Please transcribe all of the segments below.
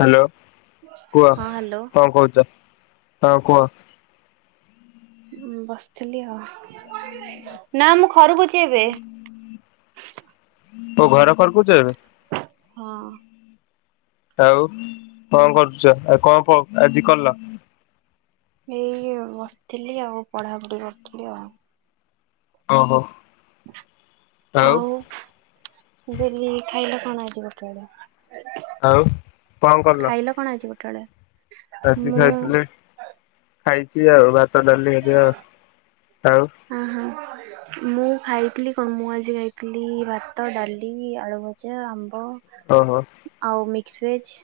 Hello କୁହ ହଁ hello କଣ କହୁଛ? ହଁ କୁହ। ବସିଥିଲି ଆଉ, ନା ମୁଁ ଖରକୁଛି ଏବେ। ଓ ଘର ଖରକୁଛ ଏବେ? ହଁ ଆଉ କଣ କରୁଛ? ଆଉ କଣ କଣ ଆଜି କଲ? ଏଇ ବସିଥିଲି ଆଉ ପଢାପଢି କରିୁଥିଲି ଆଉ। ଓହୋ ଆଉ ବେଲି ଖାଇଲେ କଣ ଆଜି ଗୋଟେବେଳେ? ଆଉ କଣ କଲ? କଣ ଆଜି ଗୋଟେବେଳେ? ଆଜି ଖାଇଥିଲି ଖାଇଛି ଆଉ ଭାତ, ଡାଲି, ଭଜା ଆଉ। ଅହଁ ମୁଁ ଖାଇଥିଲି କଣ ମୁଁ ଆଜି ଖାଇଥିଲି ଭାତ, ଡାଲି, ଆଳୁ ଭ ଭଜା ଆମ୍ବ ଓହୋ ଆଉ ମିକ୍ସ ଭେଜ।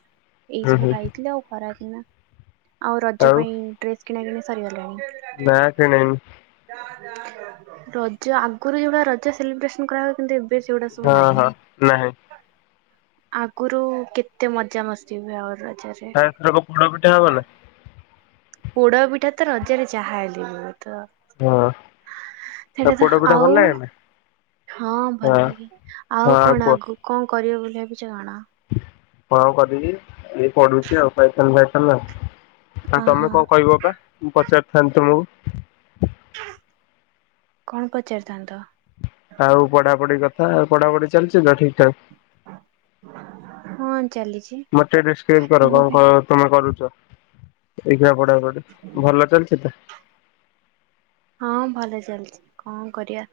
ଏଇ ହୁଁ ସବୁ ହୁଁ ଖାଇଥିଲି ଆଉ ଖରା ଦିନ ଆଉ ରଜ ପାଇଁ ଡ୍ରେସ କିଣା କିଣି ସରିଗଲାଣି। ନା କିଣିନି। ରଜ ଆଗରୁ ଯୋଉ ଭଳିଆ ରଜ ସେଲିବ୍ରେସନ କରାହୁଏ କିନ୍ତୁ ଏବେ ସେଗୁଡା ସବୁ ହଁ ନାହିଁ। ହଁ ନାହିଁ ଆଗରୁ କେତେ ମଜା ମସ୍ତି ହୁଏ ଆଉ ରଜରେ। ଆଉ ଏଥରକ ପୋଡ ପିଠା ହବନି? ପୋଡ ପିଠାତ ରଜରେ ଯାହା ହେଲି ବି ହେଇଥିବ। ହଁ ଆଉ ସେଇଟା ତ ପୋଡ ପିଠା ଭଲ ଆଉ ଲାଗେ ନା ହଁ ଭଲ ଲାଗେ ଆଉ କଣ ଆଗକୁ କଣ କରିବ ବୋଲି ଭାବିଛ କଣ? ହଁ କରିକି ଏଇ ପଢ଼ୁଛି ଆଉ ପାଇଥନ୍ ଫାଇଥନ ଆଉ। ଆଉ ତମେ ଓହୋ କଣ କହିବ ବା, ମୁଁ ପଚାରିଥାନ୍ତି ତମକୁ? କଣ ପଚାରିଥାନ୍ତ? ଆଉ ପଢାପଢି କଥା, ଆଉ ପଢାପଢି ଚାଲିଚି ତ ଠିକ ଠାକ? ହଁ ଚାଲିଛି ମତେ ଡେସ୍କ୍ରାଇବ କର ମୁଁ କଣ ବି କଣ ତମେ କରୁଛ, [unintelligible] ପଢା ପଢି ଭଲ ଚାଲିଛି ତ? ହଁ ଭଲ ଚାଲିଛି କଣ କରିବା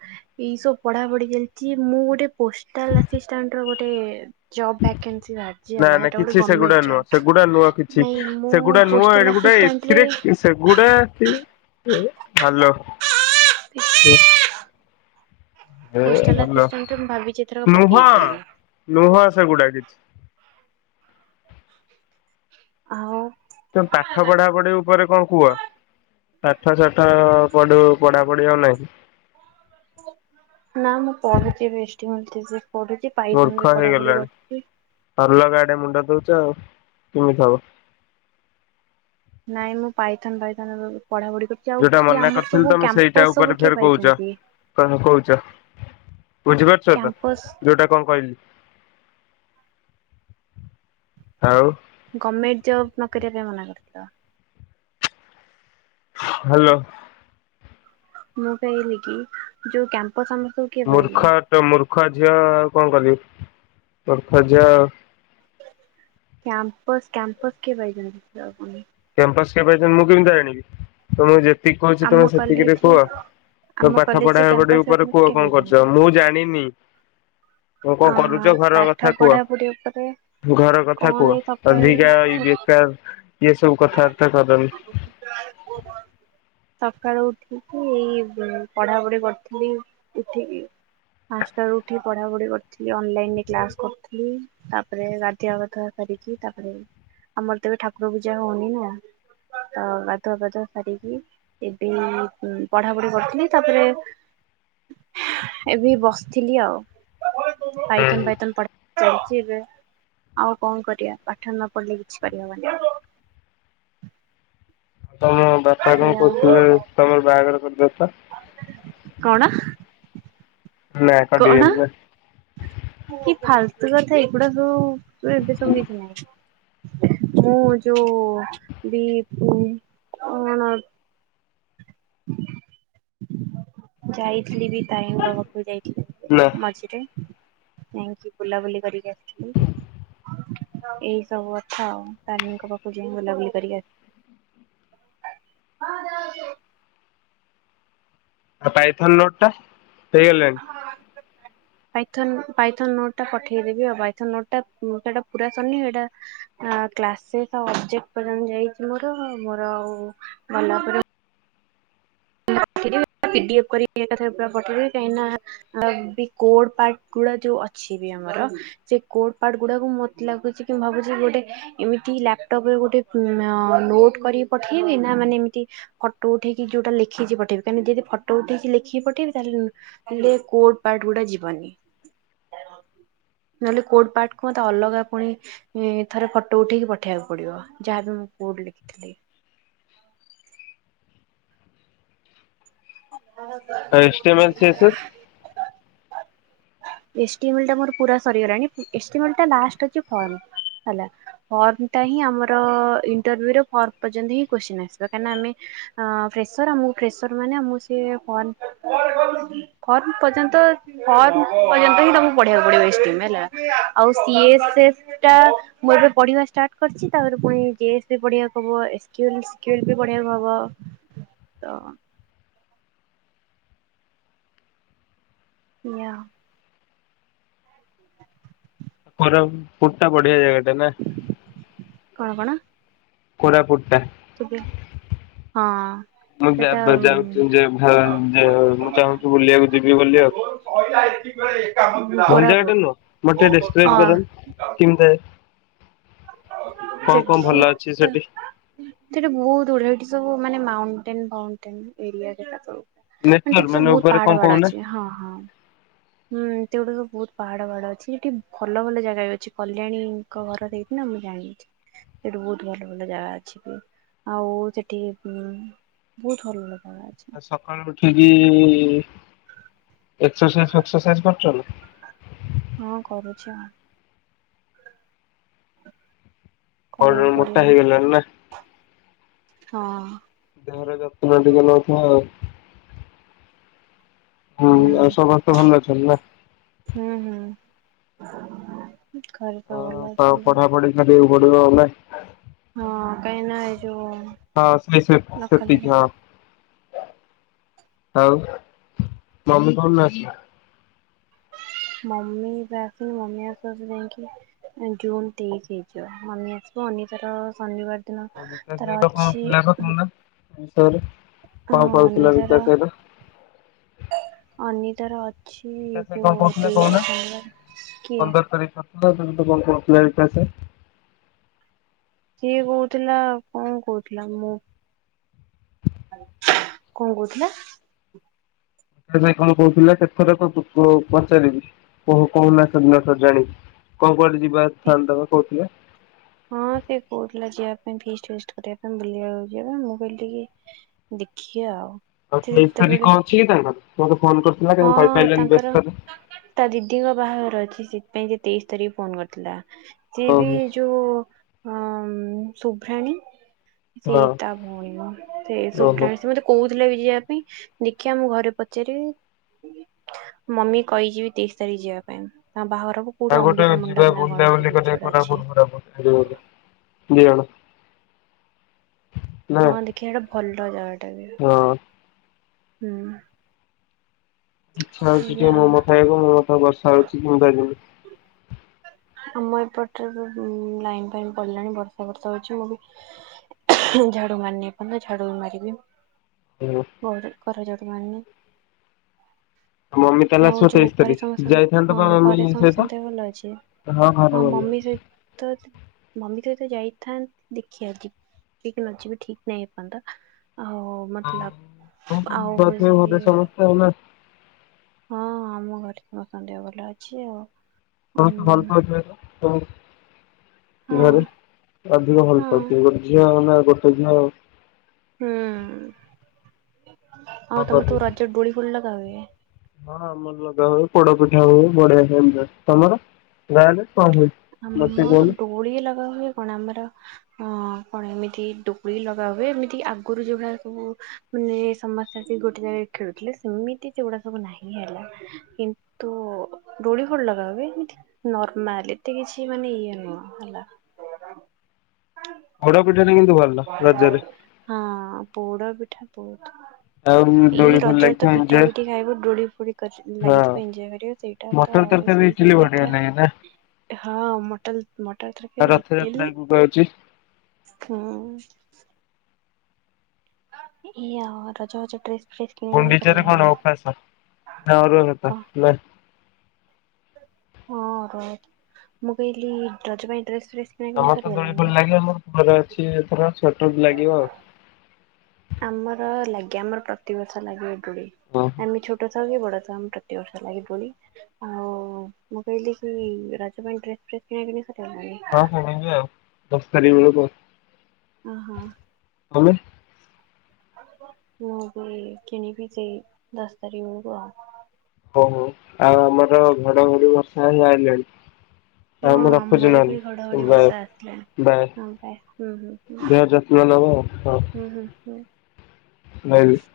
ଏଇସବୁ ପଢାପଢି ଚାଲିଛି ମୁଁ ଗୋଟେ ପୋଷ୍ଟାଲ ଆସିଷ୍ଟାଣ୍ଟର ଗୋଟେ ଜବ ଭ୍ୟାକାନ୍ସି ବାହାରିଚି ନା ହେଲା ନା ସେଇଟା ଗୋଟେ କିଛି ସେଗୁଡା ଗମେଣ୍ଟ ନୁହଁ ଜବ୍ ସେଗୁଡା ନୁହଁ କିଛି ନାଇଁ ମୁଁ ସେଗୁଡା ନୁହଁ ପୋଷ୍ଟାଲ ଏଗୁଡା ଆସିଷ୍ଟାଣ୍ଟ ରେ ଏଥିରେ ସେଗୁଡା ହ୍ୟାଲୋ। ଏ ପୋଷ୍ଟାଲ ଭଲ ଆସିଷ୍ଟାଣ୍ଟରେ ମୁଁ ଭାବିଛି ଏଥରକ ନୁହଁ ପକେଇବି ବୋଲି। ନୁହଁ ସେଗୁଡା କିଛି। ଆଉ ତମେ ପାଠ ପଢାପଢି ଉପରେ କଣ କୁହ? ପାଠ ସାଠ ପଢୁ ପଢାପଢି ଆଉ ନାହିଁ। ନା ମୁଁ ପଢୁଛି [unintelligible] ପଢୁଛି ପାଇଥନ ମୂର୍ଖ ବି ପଢାପଢି ହେଇଗଲାଣି କରୁଛି ଅଲଗା ଆଡେ ମୁଣ୍ଡ ଦଉଛ ଆଉ କେମିତି ହବ। ନାଇଁ ମୁଁ ପାଇଥନ୍ ପାଇଥନ୍ ଏବେ ପଢାପଢି କରି ଯୋଉଟା ମନା କରିଥିଲି ତମେ ସେଇଟା ଉପରେ କିଏ ଫେର କହୁଛ। ପାଇଛନ୍ତି? କଣ କହୁଛ? ବୁଝିପାରୁଛ ତ କ୍ୟାମ୍ପସ ଯୋଉଟା କଣ କହିଲି? ଆଉ ଗମେଣ୍ଟ ଜବ୍ ନକରିବା ପାଇଁ ମନା କରିଥିଲ। ହ୍ୟାଲୋ। ମୁଁ କହିଲି କି ଯୋଉ କ୍ୟାମ୍ପସ ଆମେ ସବୁ କିଏ ପାଇଲେ ମୂର୍ଖ ତ ମୂର୍ଖ ଝିଅ ଆଉ କଣ କରିବି ମୂର୍ଖ ଝିଅ ଆଉ କ୍ୟାମ୍ପସ୍ କ୍ୟାମ୍ପସ୍ କିଏ ପାଇଛନ୍ତି ଜବକୁ ନେଇକି? କ୍ୟାମ୍ପସ କିଏ ପାଇଛନ୍ତି ମୁଁ କେମିତି ଜାଣିବି ତମକୁ ଯେତିକି କହୁଛି ଆମ ତମେ ସେତିକିରେ କଲେଜରେ କୁହ। ତମେ ଆମ ପାଠ କଲେଜରେ ପଢାପଢି କ୍ୟାମ୍ପସ ଉପରେ ଫ୍ୟାମ୍ପସ କୁହ କିଏ କଣ କରୁଛ ପାଇଛନ୍ତି? ମୁଁ ଜାଣିନି। କଣ କଣ ଅହଁ କରୁଛ ଘର ପାଠ କଥା କୁହ? ପଢାପଢି ଉପରେ ଘର କଥା କଣ ଏଇ କୁହ ଅଧିକା ଇଏ ସକାଳୁ ବେକାର ଇଏ ସବୁ କଥାବାର୍ତ୍ତା କରନି। ସକାଳୁ ଉଠିକି ଏଇ ପଢାପଢି କରୁଥିଲି ଉଠିକି। ପାଞ୍ଚଟାରୁ ଉଠିକି ପଢ଼ାପଢ଼ି କରୁଥିଲି ଅନଲାଇନରେ କ୍ଲାସ୍ କରୁଥିଲି। ତାପରେ ଗାଧିଆପାଧୁଆ ସାରିକି ତାପରେ ଆମର ତ ଏବେ ଠାକୁର ପୂଜା ହଉନି ନା ତ ଗାଧୁଆ ପାଧୁଆ ସାରିକି ଏବେ ଏଇ ଉମ୍ ପଢାପଢି କରୁଥିଲି ତାପରେ ଏବେ ବସିଥିଲି ଆଉ ପାଇଥନ ହୁଁ ପାଇଥନ ପଢ଼ା ଚାଲିଛି ଏବେ ଆଉ କଣ କରିଆ ପାଠ ନ ପଢିଲେ କିଛି କରିହବନି। ମୋ ବାପା କଣ ଏଇଆ ଆଉ କହୁଥିଲେ ତମର ବାହାଘର କରିଦେବେ ପା। କଣ? ନାଇଁ କଣ? କଟିଗଲା ବା। କି ଫାଲତୁ କଥା ଏଗୁଡା ସବୁ ଏବେ ସବୁ କିଛି ନାହିଁ। ମୁଁ ଯୋଉ ଦି [unintelligible] ଯାଇଥିଲି ବି ତାରିଣୀଙ୍କ ପାଖକୁ ଯାଇଥିଲି ନା ମଝିରେ ଯାଇଁକି ବୁଲାବୁଲି କରିକି ଆସିଥିଲି। ଏଇ ସବୁ କଥା ଆଉ ତାରିଣୀଙ୍କ ପାଖକୁ ଯାଇଁ ବୁଲାବୁଲି କରିକି ଆସି ଆସିଥିଲି। ଆଉ ପାଇଥନ ନୋଟଟା ହେଇଗଲାଣି। ହଁ। ପାଇଥନ ପାଇଥନ ନୋଟ ଟା ପଠେଇଦବି ଆଉ ପାଇଥ ନୋଟ ଟା ସେଟା ପୁରା ସରିନି ହେଟା ଆଁ କ୍ଲାସ ସହିତ ଅବଜେକ୍ଟ ପର୍ଯ୍ୟନ୍ତ ଯାଇଛି ମୋର ମୋର ଆଉ ଭଲ ରାତିରେ ପି ଡି ଏଫେ କରିକି ଏକାଥରେ ପୁରା ପଠେଇବି କାହିଁକି ନା ଆଉ ପି କୋର୍ଡ ପାର୍ଟ ଗୁଡା ଯୋଉ ଅଛି ବି ଆମର ସେ କୋର୍ଡ ପାାର୍ଟ ଗୁଡାକୁ ମୋତେ ଲାଗୁଚି କି ମୁଁ ଭାବୁଚିଗୋଟେ ଏମିତି ଲାପଟପ୍ ରେ ଅଁ ଗୋଟେ ନୋଟ୍ କରିକି ପଠେଇବି ନା ମାନେ ଏମିତି ଫଟୋ ଉଠେଇକି ଯୋଉଟା ଲେଖ ଲେଖିକି ପଠେଇବି। ଏମିତି ଯଦି ଫଟୋ ଉଠେଇକି ଲେଖିକି ପଠେଇବି ତାହେଲେ ହେଲେ କୋର୍ଟ ପାର୍ଟ ଗୁଡା ଯିବନି। ନହେଲେ କୋର୍ଟ ପାର୍ଟ କୁ ମତେ ଅଲଗା ପୁଣି ଏଥର ଫଟୋ ଉଠେଇକି ପଠେଇବାକୁ ପଡିବ। ଯାହାବି ମୁଁ କୋର୍ଡରେ ଲେଖିଥିଲି। ହଁ। ଆଉ ଏଷ୍ଟି ଏମ୍ ଆଣ୍ଡେ ଚେଞ୍ଜେସ୍। ଏଷ୍ଟିଏମଲ ମୋର ସରିଗଲାଣି ଏଷ୍ଟିଏମ୍ ଟାଲାଷ୍ଟହୋଉଚି ଫର୍ମ। ହେଲା। ଫର୍ମ ଟା ହିଁ ଆମର ଇଣ୍ଟରଭିୟୂରେ ଫର୍ମ ପର୍ଯ୍ୟନ୍ତ ହଁ କୋଶ୍ଚିନ ଆସିବ କାଇଁ ନାଆମେ ଆ ପ୍ରେସର ଆମକୁ ପ୍ରେସର ମାନେ ଆମୁସ୍ ସେ ଫର୍ମ ଫର୍ମ ପର୍ଯ୍ୟନ୍ତ ଫର୍ମ ପର୍ଯ୍ୟନ୍ତ ହିଁ ତମକୁ ପଢିବାକୁ ପଡିବ ଏସ୍ ଟ୍ରିମହେଲା। ଆଉ ସିଏ ବୋଧେଟା ମୁଁ ଏବେ ପଢିବା ଷ୍ଟାର୍ଟ କରିଚି। ତାପରେ ପୁଣିଗେଷ୍ଟ ପଢିବାସବୁଏକ୍ଚୁଆଲିସ୍ କିମିତି ପଢିବାକୁ ହବ ତ ନିଅ। ବରମ୍ ଫୁରୁଟା ବଢିଆ ଜାଗାଟେ ନା? କଣ କଣ? କୋରାପୁଟଟା। ଚିକେହଁ। ମୁଁ ଯାଉଚି କୋରାପୁଟ ହଁ। ବୁଲିବାକୁ ଯିବି ବୋଲି ଆଉ। ସେଠି ତ ସେଠି ଭଲ ଜାଗାଟେ ନୁହଁ ମତେ ଟ ଡେସସ୍କ୍ରାଇବ କଲନି କେମିତିଆ ସେଠି ଅଛି ତ ସେଠି ସେଠି ବହୁତ୍ ଗୁଡେ ଏଠି ସବୁ ମାନେ ମାଉଣ୍ଟେନଫାଉଣ୍ଟେନ ଏରିଆ ସେଟା ସବୁ। ନେଚର ଆଣ୍ଟିକ୍ ସବୁ ମାନେ ବହୁତ୍ ଉପରେ କଣ ପାହାଡ ପାହାଡ କହୁନା। ଅଛି। ହଁ ହଁ। ହୁଁ ଏତଗୁଡାିକ ବହୁତ୍ ପାହାଡ ଫାହାଡ ଅଛି। ସେଠି ଭଲ ଭଲ ଜାଗା ବି ଅଛି। କଲ୍ୟାଣୀଙ୍କ ଘର ଦେଇ ନା ମୁଁ ଜାଣିଚି। ସେଠି ବହୁତ୍ ଭଲ ଭଲ ଜାଗା ଅଛ ବି। ଆଉ ସେଠି ଉଁ ବହୁତ୍ ଭଲ ଲାଗା ଅଛି। ଆଉ ସକାଳୁ ଉଠିକି ଏକ୍ସରସାଇଜ୍ ଫେକ୍ସରସାଇଜ୍ କରୁଚନା? ହଁ କରୁଚି ଆଉ। ବଡ କରିବାକୁ ମୋଟା ପଡିବ। ହେଇଗଲାଣି ନା ହଁ। ଦେହର ଯତ୍ନ ଟିକିଏ ନୋଉ ଥୁବ ଆଉ। ହୁଁ ଆଉ ସମସ୍ତେ ଭଲ ଅଛନ୍ତି ନା? ହୁଁ ହୁଁ। ଘରେ ସବୁ ଭଲ ହଁ ଅଛନ୍ତି। ପଢା ପଢି ଖାଲି ପଡିବ ଏବେ। ହଁ କାହିଁକି ନା ଏଇ ଯୋଉ ହଁ ସେଇସିପ ନକଲେ ସେତିକି ହଁ। ଆଉ ମମି କରୁନାହାନ୍ତି? ମମି ଯାସୁ ମମି ଆସୁଆସୁ ଯାଇଁକି ଜୁନ ତେଇଶି ହେଇଯିବ ମମି ଆସିବ ଅନିଶା ର ଶନିବାର ଦିନ ତାର ଅଛି କଣ ହଁ କହୁଥିଲା ଅନିତାର ବିକାଶ ସହିତ? ଅନିତାର ଅଛି ଯୋଉ ତେଇଶିଦ ବିକାଶ ଭାଇ କଣ ବ କହୁଥିଲା [unintelligible] କହୁନା ର୍ଷ ହେଲା ପନ୍ଦର ତାରିଖ ସାତ ଟା ତେଣୁ ତ କଣ କଣ ଅସୁବିଧା [unintelligible] ସିଏ କହୁଥିଲା କଣ କହୁଥିଲା ମୁଁ କଣ କହୁଥିଲା? [unintelligible] କଣ କହୁଥିଲା ଏଥରକ କୁକୁ ପଚାରିବି। କହୁ କହୁଲା ସେଦିନଠୁ ଜାଣି। କଣ କୁଆଡେ ଯିବା ଥାନ୍ତ କହୁଥିଲେ? ହଁ ସେ କହୁଥିଲା ଯିବା ପାଇଁ ଫିଷ୍ଟ ଫିଷ୍ଟ୍ କରିବା ପାଇଁ ବୁଲିବାକୁ ଯିବା। ମୁଁ କହିଲି ଟିକେ ଦେଖିଆ ଆଉ। ଆଉ ସେ ତେଇଶ ତାରିଖ ଯେତେବେଳେ କଣ ଅଛି କି ତାଙ୍କର? ମୋତେ ଫୋନ୍ କରିଥିଲା କାଇଁ ହଁ କହିପାଇଲାନି ତାଙ୍କର ବ୍ୟସ୍ତରେ। ତା ଦିଦିଙ୍କ ବାହାଘର ଅଛି ସେଇଥିପାଇଁ ସେ ତେଇଶ ତାରିଖ ଫୋନ୍ କରିଥିଲା। ସିଏ ବି ଓହୋ ଯୋଉ ହଁ ଉଁ, ସୁଭ୍ରାଣୀ ହଁ ସେଇ ତା ଭଉଣୀ ମୋ। ସେ ଓହୋ ସୁଭ୍ରାଣୀ ସେ ମୋତେ କହୁଥିଲା ବି ଯିବା ପାଇଁ। ଦେଖିଆ ମୁଁ ଘରେ ପଚାରିବି। ମମି କହିଚି ବି ତେଇଶ ତାରିଖ ଯିବା ପାଇଁ ତାଙ୍କ ବାହାଘରକୁ। ତା କୋଉଠି ଗୋଟେ ଅମ୍ବିକା ଯିବା ମଣ୍ଡପ ନା କଣ ବୁଲା ବୁଲି କୋଉଠି ଅଛି କରିବା ଗୋଟେ ଅଛି। କୋରାପୁଟ ଫୋରାପୁଟ। ଖାଲି ମଜା ଦି ଜଣ ନା ହଁ ଦେଖିଆ ସେଟା ଭଲ ଜାଗା ଟା ବି ହଁ ହୁଁ। ଇଚ୍ଛା ହଉଛି ଟିକେ ଏଇଆ ଆଉ ମୋମୋ ଖାଇବାକୁ। ମୋମୋ ତ ବର୍ଷା ହଉଛି [unintelligible] ଆମ ଏପଟରେ ତ ଉଁ, ଲାଇନ୍ ଫାଇନ୍ ପଲାଣି ବର୍ଷା ବର୍ଷା ହଉଛି ମୁଁ ବି ଝାଡୁ ମାରିନି ଏପନ୍ତ ଝାଡୁ ବି ମାରିବି। [unintelligible] ଘରେ ଖରା ଝାଡୁ ମାରନି। ମମି ତାହେଲେ ଆଉ ଆସିବ ଯୋଉ ତେଇଶ ଘରେ ତାରିଖ। ସମସ୍ତଙ୍କ ଯାଇଥାନ୍ତ ହଁ ବା ଘରେ ମମି ସହିତ? ସମସ୍ତଙ୍କ ଦେହ ଭଲ ଅଛି? ଘରେ ହଁ ଭଲ ମମି ଅଛି। ସହିତ ତ ମମି ସହିତ ଯାଇଥାନ୍ତ ଦେଖିଆ ଯି ଠିକ ନଯିବି ଠିକ ନାହିଁ ଏପନ୍ତ ଆଉ ମୋତେ ଲା-ଆଉ ଯିବି ତୋମେ ହଁ ଆମ ଘରେ ସମସ୍ତଙ୍କ ଦେହ ଭଲ ଅଛି ଆଉ। ସମସ୍ତେ ଭଲ ଉଁ ପାଉଥିବେ ତ ତୋମକୁ ହଁ ଘରେ? ଅଧିକ ଭଲ ହଁ ପାଉଥିବେ ଗୋଟେ ଝିଅ ନା ଗୋଟେ ଝିଅ। ହୁଁ, କଣ ଆଉ ତୋମେ କରିବେ। ତୁ ରଜରେ ଦୋଳି ଫୋଳି ଲଗା ହୁଏ? ହଁ ଆମର ଲଗାହୁଏ। ପୋଡ ପିଠା ହୁଏ। ବଢିଆ ସେ ଏନଞ୍ଜୟ। ତୋମର ଗାଁ ରେ କଣ ହୁଏ? ମତେ ଆମର କହୁନୁ ଡୋଳି ଲଗା ହୁଏ କଣ ଆମର ଅଁ, କଣ ଏମିତି ଡୁଳି ଲଗା ହୁଏ। ଏମିତି ଆଗରୁ ଯୋଉଭଳିଆ ସବୁ ମାନେ ସମସ୍ତେ ଆସି ଗୋଟେ ଜାଗାରେ ଖେଳୁଥିଲେ ସେମିତି ସେଗୁଡ଼ା ସବୁ ନାହିଁ ହେଲା। କିନ୍ତୁ ଦୋଳି ଫୋଳି ଲଗା ହୁଏ ଏମିତି ନର୍ମାଲି। ଏତେ କିଛି ମାନେ ଇଏ ନୁହଁ ହେଲା। ପୋଡପିଠା [unintelligible] ଭଲ୍ ହଁ ପୁଡାପିଠା ବହୁତ। ଆଉ ଏଇ ଦୋଳି ଫୋଳି ରଜରେ ତ ଲାଗିଥିବ ପିଠା ଏଞ୍ଜୟ ପିଠି ଖାଇବୁ ଡୋଳି ଫୁଳି କର ହଁ। ଲାଗଥିବ ଏନଜୟ କରିବ ସେଇ ତ ମଟର ତରକାରୀ ଇଟଲି ବଢିଆ ଲାଗେ ନା? ଏ ହଁ ମଟଲ ମଟର ତରକାରୀ ଇଟିଲି ମୁଁ ଆଜି ହଁ। ଇ, ଆଅ, ରଜ ଫଜ ଡ୍ରେସ୍ ଗୁଣ୍ଡିଚାରେ କଣ ଓପାସ ନା ଅରୁଆ ଭାତ କଣ ନା ହଁ ଅରୁଆ। ମୁଁ କହିଲି ରଜପାଇଁ ଡ୍ରେସ୍ ଫ୍ରେସ୍ କିଣା କିଣି ଆମର ତ ଦୋଳି ସରିଗଲାଣି ଫୋଳି ଲାଗିବ ଆମର ପୁଅ ଅଛି ଏଥର ଛୋଟଟେ ଲାଗିବ ଆଉ। ଆମର ଲାଗେ ଆମର ପ୍ରତିିବର୍ଷ ଲାଗେ ଏ ଦୋଳି ଓହୋ ଆମେ ଛୋ ଛୋଟ ଥାଉ ଆମର ପ୍ରତି ବର୍ଷ ଲାଗେ ଦୋଳି। ଆଉ ମୁଁ କହିଲି କି ରଜ ପାଇଁ ଡ୍ରେସ ଫ୍ରେସ କିଣା କିଣି ସରିଲାଣି? ହଁ ସେମିତି ଦଶ ତାରିଖ ବେଳକୁ। ଓହୋ। ଆମେ। ମୁଁ ବି କିଣିବି ଯେ ଦଶ ତାରିଖ ବେଳକୁ ଆଉ। ହୋଉ ହୋଉ ଆଉ ଆମର ଘଡଘଡି ବର୍ଷା ହେରିକା ଆଇଲାଣି। ହଁ ଆଉ ମୁଁ ରଖୁଛି ଆମର ବି ଘଡଘଡି ନହେଲେ ବାଏ ବର୍ଷା ଆସିଲାଣି ହଁ ବାଏ ହୁଁ ହୁଁ। [unintelligible] ନେବ ହଉ। ହୁଁ ହୁଁ ହୁଁ। [unintelligible]